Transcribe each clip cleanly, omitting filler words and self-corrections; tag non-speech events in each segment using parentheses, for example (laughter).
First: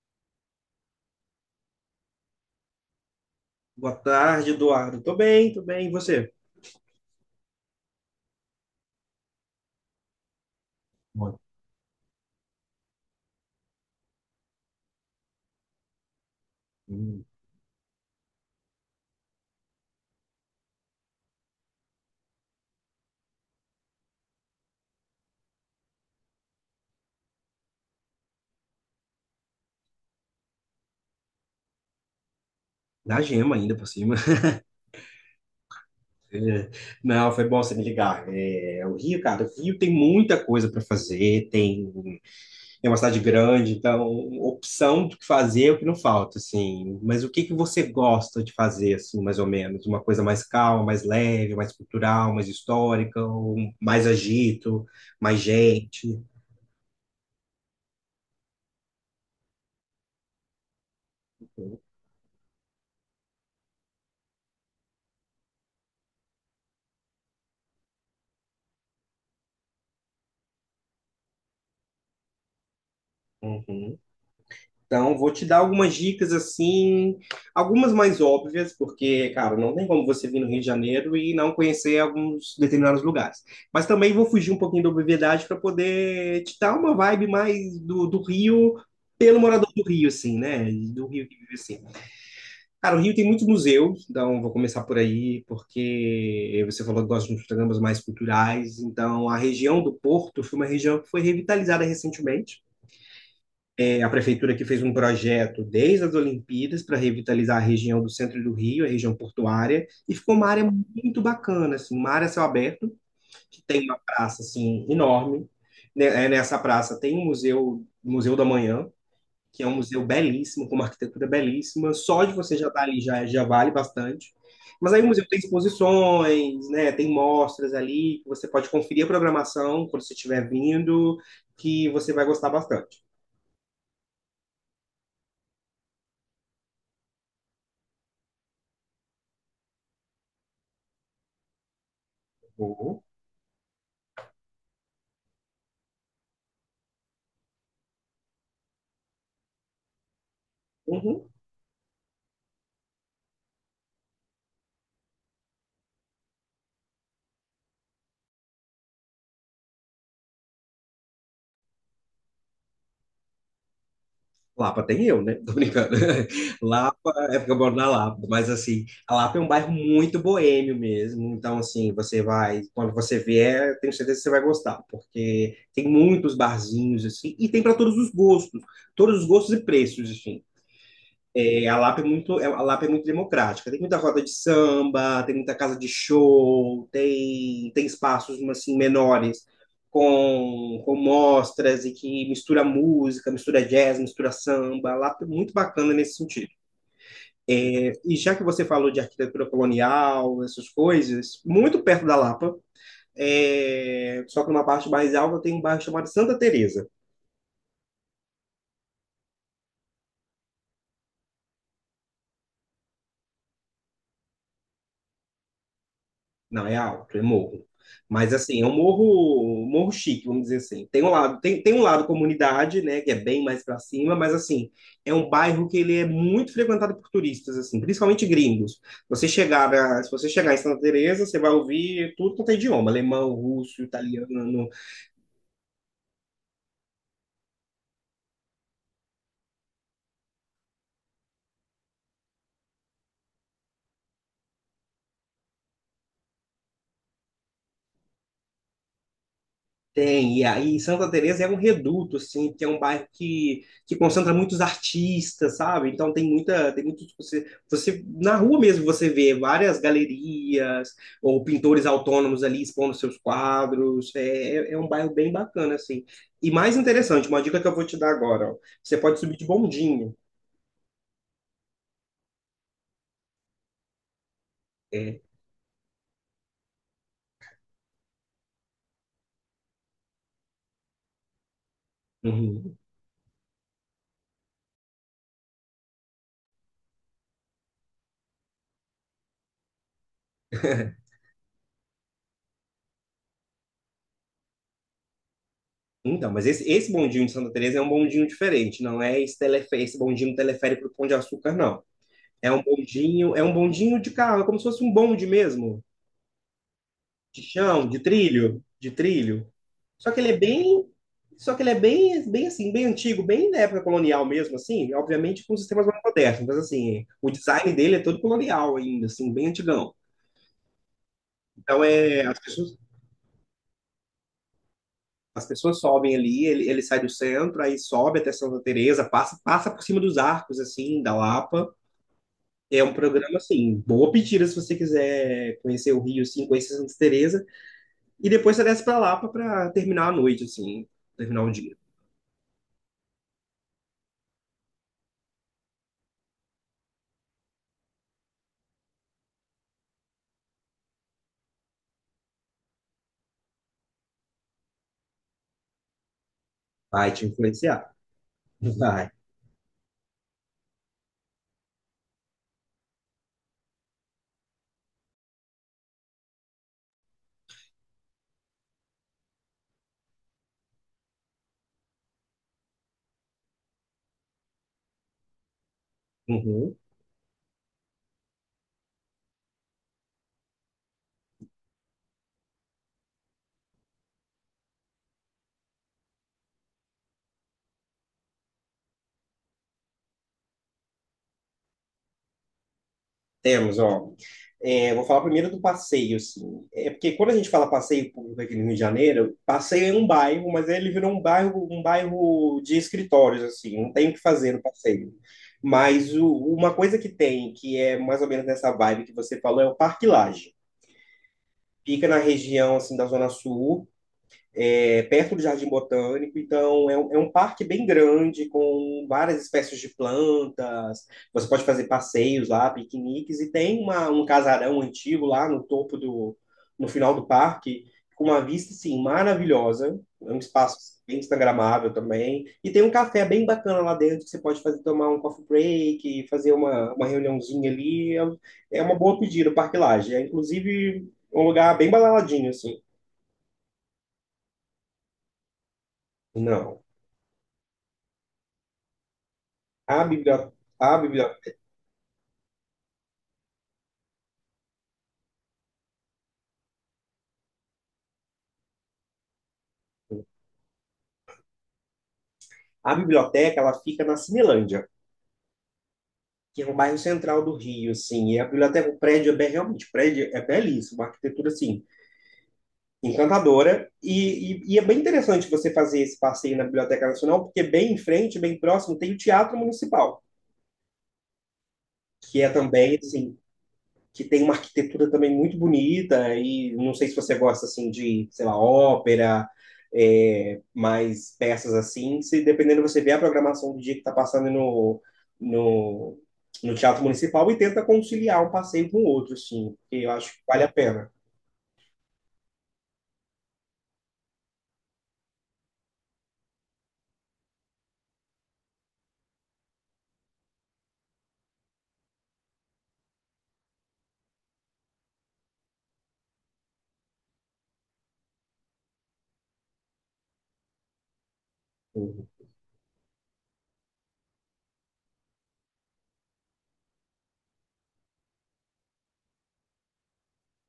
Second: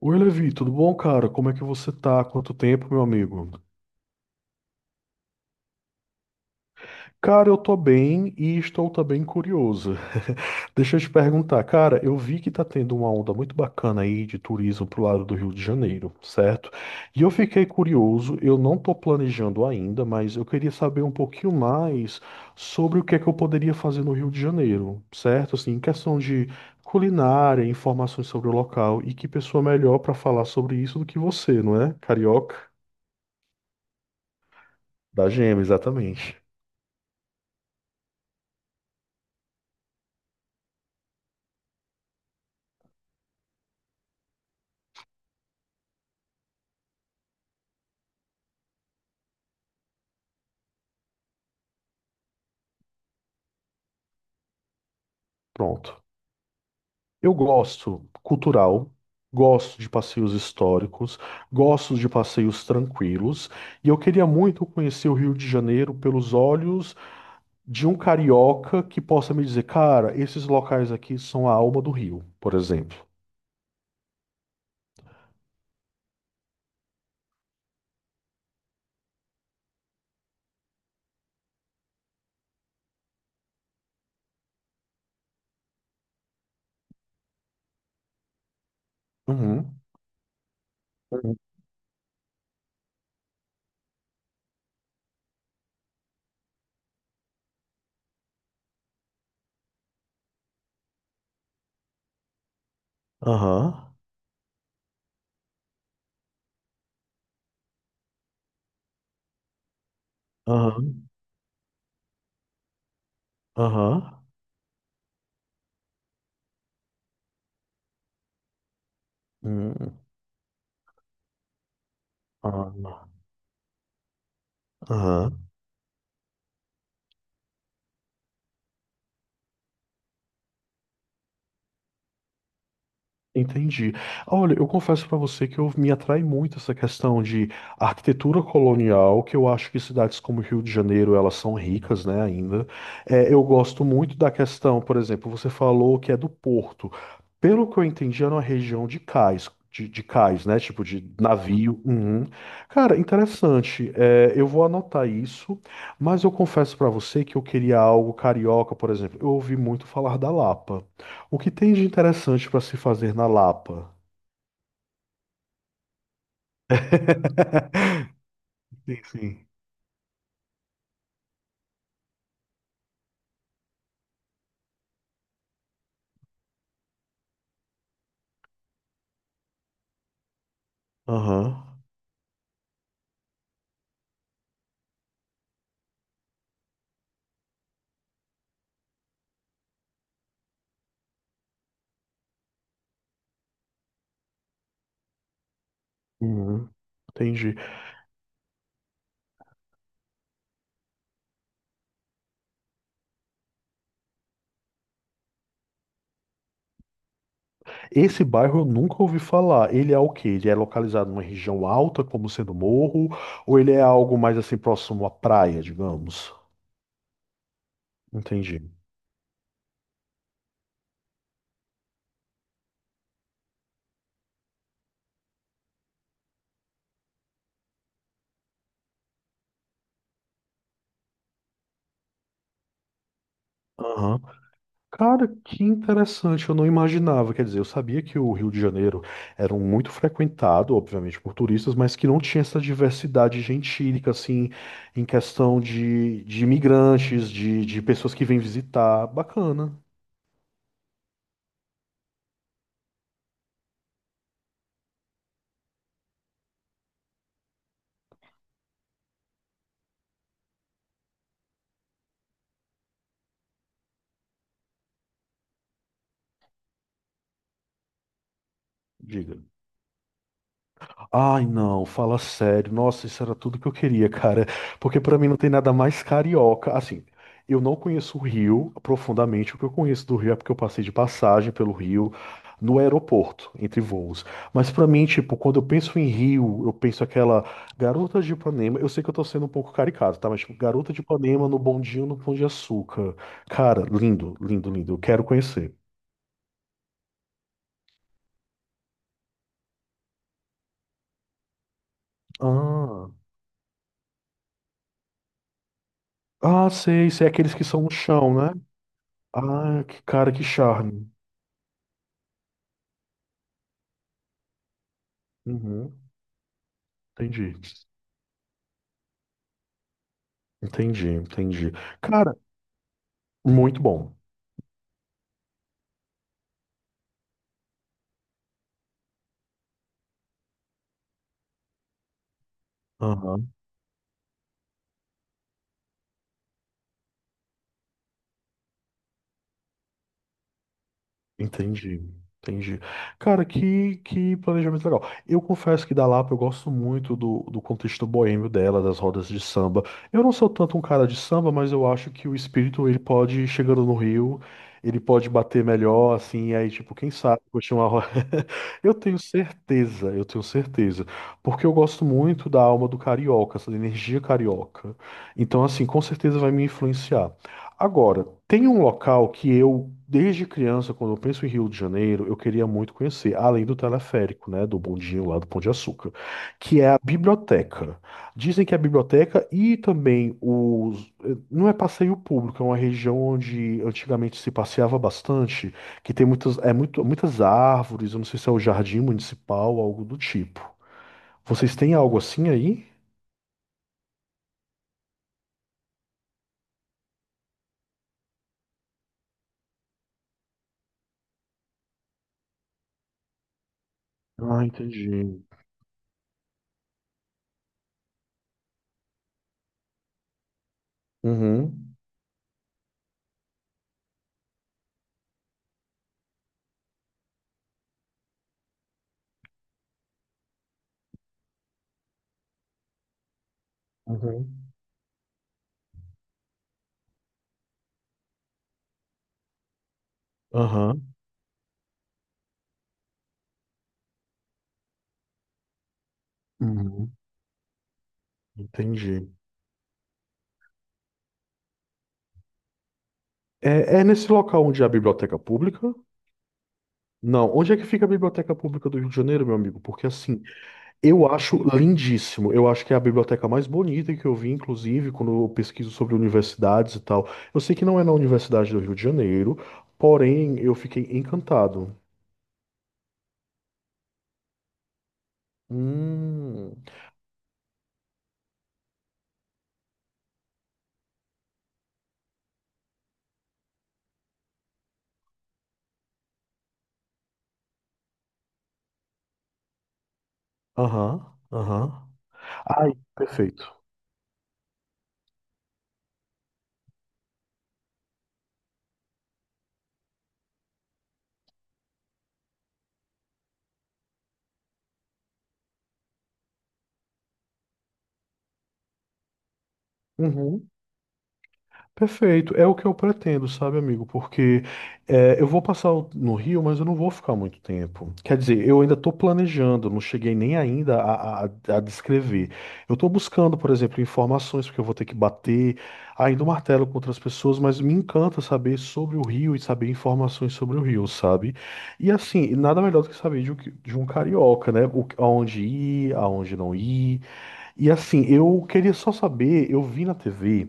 Oi, Levi, tudo bom, cara? Como é que você tá? Quanto tempo, meu amigo? Boa tarde, Eduardo. Tô bem, tô bem. E você? Cara, eu tô bem e estou também curioso. (laughs) Deixa eu te Bom, perguntar, cara, eu vi que tá tendo uma onda muito bacana aí de turismo pro lado do Rio de Janeiro, certo? E hum, eu fiquei curioso, eu não tô planejando ainda, mas eu queria saber um pouquinho mais sobre o que é que eu poderia fazer no Rio de Janeiro, certo? Assim, em questão de culinária, informações sobre o local e que pessoa melhor pra falar sobre isso do que você, não é? Carioca. na gema ainda por cima. (laughs) Da gema, exatamente. É, Não, foi bom você me ligar. É, o Rio, cara, o Rio tem muita coisa para fazer, é uma cidade grande, então opção do que fazer é o que não falta, assim. Mas o que você gosta de fazer, assim, mais ou menos? Uma coisa mais calma, mais leve, mais cultural, mais histórica, ou mais agito, mais Pronto. gente? Eu gosto cultural, gosto de passeios históricos, gosto de passeios tranquilos, e eu queria muito conhecer o Rio de Janeiro pelos olhos de um carioca que possa me dizer, cara, esses locais aqui são a alma do Rio, por exemplo. Uhum. Então, vou te dar algumas dicas assim, algumas mais óbvias, porque, cara, não tem como você vir no Rio de Janeiro e não conhecer alguns determinados lugares. Mas também vou fugir um pouquinho da obviedade para poder te dar uma vibe mais do Rio, pelo morador Uhum. do Rio, assim, né? Do Rio que vive assim. Cara, o Rio tem muitos museus, então vou começar por aí, porque você falou que gosta de uns programas mais culturais, então a região do Porto foi uma região que foi revitalizada recentemente. Aham. A prefeitura que fez um projeto desde as Olimpíadas para revitalizar a região do centro do Rio, a região portuária, e ficou uma área Aham. muito bacana, assim, uma área a céu aberto, que tem uma Aham. Aham. praça assim enorme. Nessa praça tem um museu, Museu da Manhã, que é um Hum. museu belíssimo, com uma arquitetura belíssima. Só de você já estar Aham. ali já vale bastante. Mas aí o museu tem Aham. exposições, né? Tem mostras ali, que você pode conferir a programação quando você estiver vindo, que você vai gostar bastante. Entendi. Olha, eu confesso para você que eu me atrai muito essa questão de arquitetura colonial, que eu acho que cidades como Rio de Janeiro, elas são ricas, né, ainda. Vou. É, eu gosto muito da questão, por exemplo, você falou que é do Porto. Pelo que eu entendi, era uma região de cais, de cais, né, tipo de navio. Uhum. Cara, interessante. É, eu vou anotar isso, mas eu confesso para você que eu queria algo carioca, por exemplo. Eu ouvi muito falar da Lapa. O que tem de interessante para se fazer na Lapa? Lapa tem eu, né? Tô brincando. (laughs) Lapa é porque eu moro na (laughs) Lapa, mas assim, Sim, a Lapa é sim. um bairro muito boêmio mesmo. Então, assim, você vai, quando você vier, tenho certeza que você vai gostar, porque tem muitos barzinhos, assim, e tem para todos os gostos e preços, assim. É, Aham. a Lapa é a Lapa é muito democrática. Tem muita roda de samba, tem muita casa de show, tem espaços assim, menores com mostras e que mistura música, mistura jazz, mistura samba. A Lapa é muito bacana nesse sentido. Uhum. Entendi. É, e já que você falou de arquitetura colonial, essas coisas, muito perto da Lapa, é, só que numa parte mais alta tem um bairro chamado Santa Teresa. Esse bairro eu nunca ouvi falar. Ele é o quê? Ele é localizado numa região alta, como sendo morro, ou ele é algo mais assim próximo à praia, digamos? Não, é alto, é morro. Mas Entendi. assim, é um morro chique, vamos dizer assim. Tem um lado, tem um lado comunidade, né, que é bem mais para cima, mas assim, é um bairro que ele é muito frequentado por turistas assim, principalmente gringos. Se você chegar em Santa Teresa, você vai ouvir tudo quanto é idioma, alemão, russo, Aham. italiano. Cara, que interessante, eu não imaginava. Quer dizer, eu sabia que o Rio de Janeiro era um muito frequentado, obviamente, por turistas, mas que não tinha essa diversidade gentílica, assim, em questão de imigrantes, de pessoas que vêm visitar. Bacana, Tem, e aí Santa Teresa é um reduto, assim, porque é um bairro que concentra muitos artistas, sabe? Então tem muita, tem muito, tipo, você, na rua mesmo você vê várias galerias ou pintores autônomos ali expondo seus quadros, é um bairro bem bacana, assim. E mais interessante, uma dica que eu vou te dar agora, ó, você pode subir diga. de bondinho, Ai, não, fala sério. Nossa, isso era tudo que eu queria, (laughs) cara. Porque pra é. mim não tem nada mais carioca. Assim, eu não conheço o Rio profundamente. O que eu conheço do Rio é porque eu passei de passagem pelo Rio Uhum. no aeroporto, entre voos. Mas pra mim, tipo, quando eu penso em Rio, eu penso aquela garota de Ipanema. Eu sei que eu tô sendo um pouco caricato, tá? Mas, tipo, garota de (laughs) Ipanema no bondinho no Pão de Açúcar. Cara, lindo, lindo, lindo. Eu quero conhecer. Então, mas esse bondinho de Santa Teresa é um bondinho diferente, não é esse, esse bondinho teleférico do Pão de Açúcar, não. Ah, É um bondinho de carro, é como se fosse um bonde mesmo, ah, sei, sei. de Aqueles que são chão, no chão, né? De trilho. Ah, que Só que ele cara, é que bem, charme. só que ele é bem, bem assim, bem antigo, bem da época colonial mesmo, assim, obviamente com sistemas Uhum, mais modernos, mas assim, o entendi. design dele é todo colonial ainda, assim, bem antigão. Entendi, entendi. Então é, Cara, muito bom. as pessoas sobem ali, ele sai do centro, aí sobe até Santa Teresa, passa por cima dos arcos, assim, da Lapa. É um programa, assim, boa pedida se você quiser conhecer o Rio, assim, conhecer Santa Teresa. E depois você desce pra Lapa pra terminar a noite, assim, terminar o dia. Entendi, entendi. Cara, que planejamento legal. Eu confesso que da Lapa eu gosto muito do, do contexto boêmio dela, das rodas de samba. Eu não sou tanto um cara de samba, mas eu acho que o espírito ele pode, chegando no Rio, ele pode bater melhor, assim, e aí, tipo, quem Vai te sabe, curtir uma influenciar. roda. (laughs) Eu Vai. tenho certeza, eu tenho certeza. Porque eu gosto muito da alma do carioca, essa energia carioca. Então, assim, com certeza vai me influenciar. Agora, tem um local que eu, desde criança, quando eu penso em Rio de Janeiro, eu queria muito conhecer, além do teleférico, né, do bondinho lá do Pão de Açúcar, Uhum. que é a biblioteca. Dizem que é a biblioteca e também os... Não é passeio público, é uma região onde antigamente se passeava bastante, que tem muitas, é muito, muitas árvores, eu não sei se é o jardim municipal, algo do tipo. Vocês têm algo assim aí? Temos, ó. É, vou falar primeiro do passeio, assim. É porque quando a gente fala passeio público aqui no Rio de Janeiro, passeio é um bairro, mas ele virou um bairro de escritórios, assim, não tem o que fazer no Ah, passeio. entendi. Mas o- uma coisa que tem, que é mais ou menos nessa vibe que você falou, é o Parque Lage. Uhum. Fica na região, assim, da Zona Sul, é perto do Jardim Botânico, então é é um parque bem grande, com várias espécies de plantas. Você pode fazer passeios lá, piqueniques, e tem um Uhum. casarão antigo lá no topo no final do parque, com uma vista assim, maravilhosa. É um espaço Aham. bem instagramável também. E tem um café bem bacana lá dentro que você pode fazer tomar um coffee break, fazer uma Uhum. reuniãozinha ali. É uma boa Entendi. pedida o Parque Lage. É inclusive um lugar bem balaladinho, assim. É, é nesse local onde há a biblioteca pública? Não. Não, onde é que fica a biblioteca pública do Rio de Janeiro, meu amigo? A Porque assim, biblioteca, a eu biblioteca, acho lindíssimo. Eu acho que é a biblioteca mais bonita que eu vi, inclusive, quando eu pesquiso sobre universidades e tal. Eu sei que não é na Universidade do Rio de Janeiro, porém eu fiquei encantado. a biblioteca, ela fica na Cinelândia, que é um Hum. bairro central do Rio, assim. E a biblioteca, o prédio é bem, realmente, o prédio é belíssimo, uma arquitetura, assim, encantadora. E é bem interessante você fazer esse passeio na Biblioteca Nacional, porque bem em frente, bem próximo, tem o Teatro Municipal, Aham, aham. que é Ai, também, assim, perfeito. que tem uma arquitetura também muito bonita, e não sei se você gosta assim de, sei lá, ópera, é, mais peças assim, se dependendo você vê a programação do dia que está passando no, no Teatro Municipal e tenta conciliar um passeio com o outro, assim, porque eu acho que vale Uhum. a pena. Perfeito, é o que eu pretendo, sabe, amigo? Porque é, eu vou passar o- no Rio, mas eu não vou ficar muito tempo. Quer dizer, eu ainda estou planejando, não cheguei nem ainda a descrever. Eu estou buscando, por exemplo, informações, porque eu vou ter que bater ainda o martelo com outras pessoas, mas me encanta saber sobre o Rio e saber informações sobre o Rio, sabe? E Uhum. assim, nada melhor do que saber de, um que- de um carioca, né? O, aonde ir, aonde não ir. E assim, eu queria só saber, eu vi na TV.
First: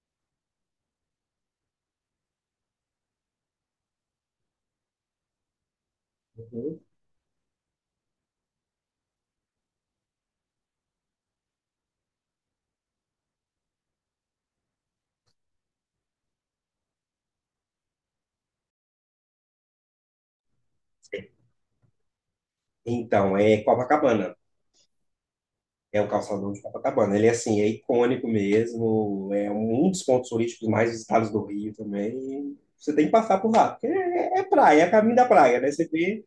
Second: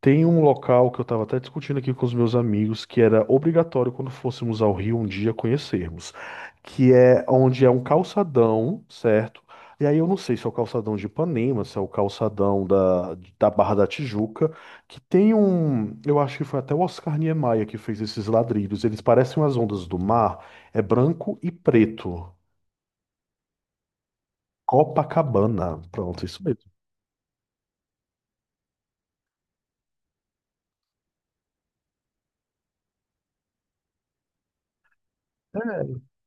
Tem um local que eu estava até discutindo aqui com os meus amigos que era obrigatório quando fôssemos ao Rio um dia conhecermos, Uhum. que é onde é um calçadão, certo? E aí eu não sei se é o calçadão de Ipanema, se é o calçadão da Barra da Tijuca, que tem um, eu acho que foi até o Oscar Niemeyer que fez esses ladrilhos. Eles parecem as ondas do mar, é branco e preto. Então, é Copacabana. Copacabana. É o Pronto, isso calçadão de mesmo. Copacabana. Ele, assim, é icônico mesmo. É um dos pontos turísticos mais visitados do Rio também. Você tem que passar por lá, porque é praia, é caminho da praia, né? Você vê,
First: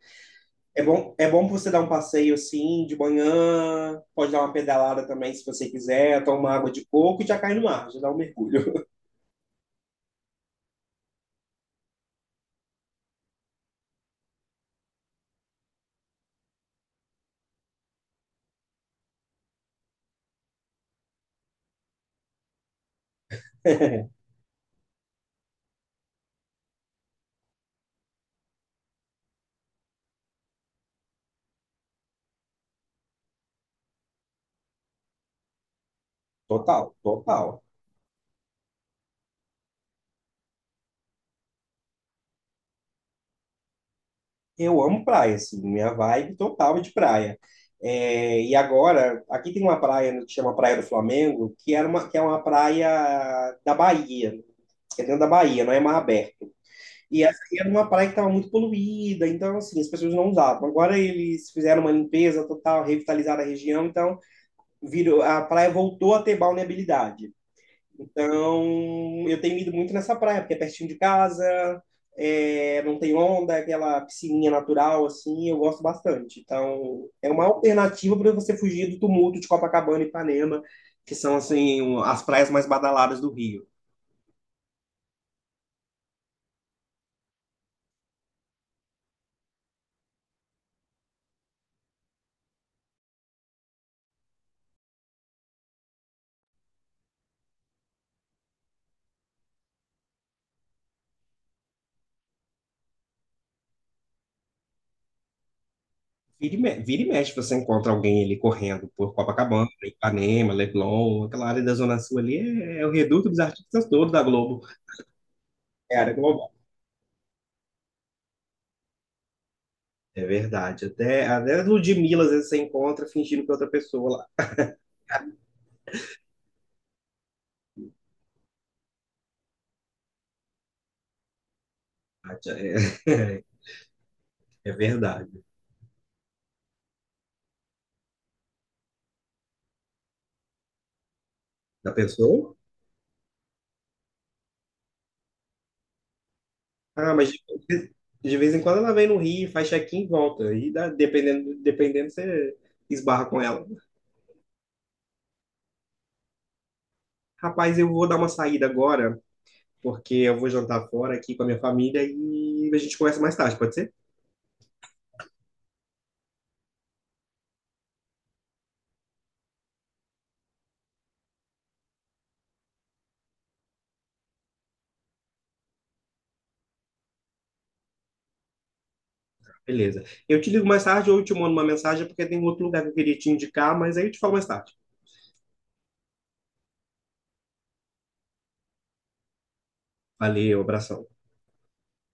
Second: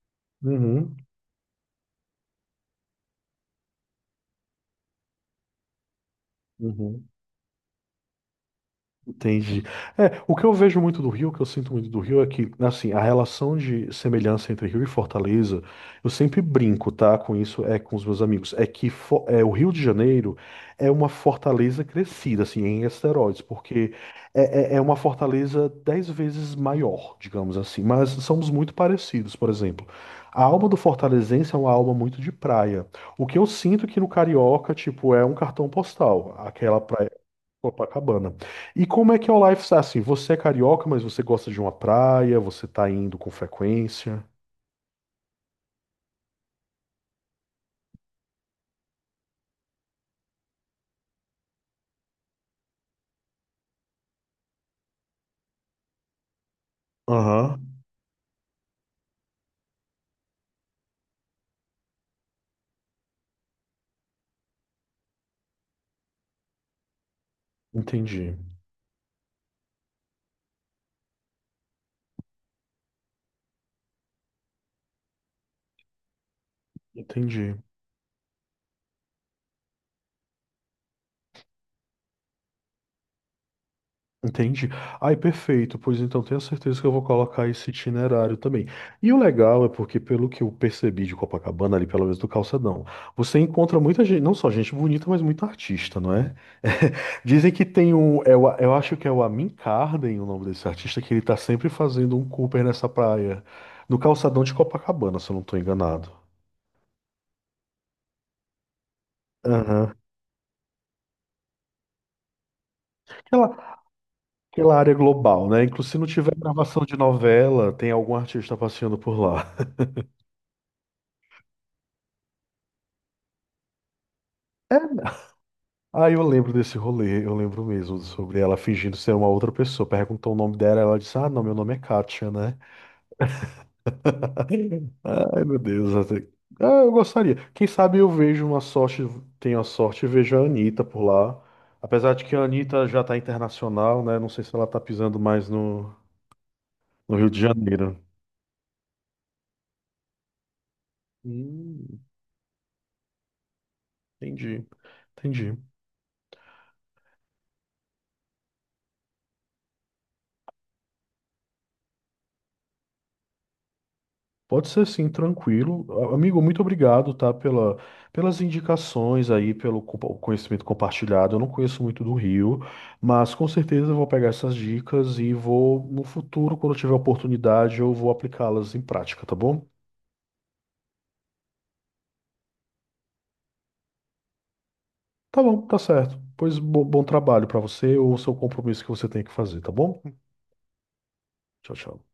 Uhum, é bom pra você dar um passeio assim de manhã, pode dar uma pedalada também se você quiser, tomar água de uhum. coco e já cai no mar, já dá um mergulho. Entendi. É, o que eu vejo muito do Rio, o que eu sinto muito do Rio é que, assim, a relação de semelhança entre Rio e Fortaleza, eu sempre brinco, tá, com isso, é com os meus amigos, é que Fo- é, o Rio de Janeiro é uma fortaleza crescida, assim, em esteroides, porque é, é uma fortaleza dez vezes maior, digamos assim, mas somos muito parecidos, por exemplo. A alma do fortalezense é uma alma muito de praia. O que eu sinto é que no Carioca, tipo, é um cartão postal. (laughs) Aquela Total, praia total. Copacabana. E como é que é o lifestyle? Assim, você é carioca, mas você gosta de uma praia, você tá indo com frequência. Eu amo praia, assim, minha vibe total é de praia. É, e agora, aqui tem uma praia que chama Praia do Flamengo, que era que é uma praia da Bahia, que é dentro da Bahia, não é mar aberto. E essa aí era Aham, uma praia que estava muito poluída, então, assim, as pessoas não usavam. Agora eles fizeram uma limpeza total, revitalizaram a região, então virou, a praia voltou a ter balneabilidade. entendi. Então, eu tenho ido muito nessa praia, porque é pertinho de casa, é, não tem onda, é aquela piscininha natural, assim, eu gosto bastante. Então, é uma Entendi. alternativa para você fugir do tumulto de Copacabana e Ipanema, que são, assim, um- as praias mais badaladas do Rio. Entendi. Ai, perfeito. Pois então, tenho certeza que eu vou colocar esse itinerário também. E o legal é porque, pelo que eu percebi de Copacabana, ali pelo menos do calçadão, você encontra muita gente, não só gente bonita, mas muito artista, não é? (laughs) Dizem que tem um, eu acho que é o Amin Carden, o nome desse artista, que ele tá sempre fazendo um Cooper nessa praia, no calçadão de Copacabana, se eu não tô enganado. Vira e mexe, você encontra alguém ali correndo por Copacabana, Aham. Ipanema, Leblon, aquela área da Zona Sul ali é o reduto dos Aquela, artistas todos da Globo. aquela área global, né? Inclusive, É se a não área tiver global. gravação de novela, tem algum artista passeando por lá. É verdade. Até Ludmilla, às vezes, você encontra fingindo que é outra pessoa lá. Aí eu lembro desse rolê, eu lembro mesmo sobre ela fingindo ser uma outra pessoa. Perguntou o nome dela, ela disse: Ah, não, meu nome é Kátia, Ah, tia, né? é, (laughs) é (laughs) verdade. Ai, meu Deus. Até- Ah, eu gostaria. Quem sabe eu vejo uma sorte, tenho a sorte e vejo a Anitta por lá. Da Apesar de que a pessoa? Anitta já tá internacional, né? Não sei se ela tá pisando mais no, Ah, no Rio mas de Janeiro. de vez em quando ela vem no Rio, faz check-in e volta. Dependendo, Hum, dependendo, você esbarra com ela. entendi. Entendi. Rapaz, eu vou dar uma saída agora, porque eu vou jantar fora aqui com a minha família e a gente conversa mais tarde, pode ser? Pode ser sim, tranquilo. A- Amigo, muito obrigado, tá, pela, pelas indicações aí, pelo compa- conhecimento compartilhado. Eu não conheço muito do Rio, mas com certeza eu vou pegar essas dicas e vou, no futuro, quando eu tiver oportunidade, eu vou aplicá-las em prática, tá bom? Beleza. Eu te ligo mais tarde ou eu te mando uma mensagem, porque tem outro lugar que eu queria te indicar, mas aí eu te falo mais tarde. Tá bom, tá certo. Pois bo- bom trabalho pra você ou seu compromisso que você tem que fazer, tá bom? Valeu, abração. Tchau, tchau.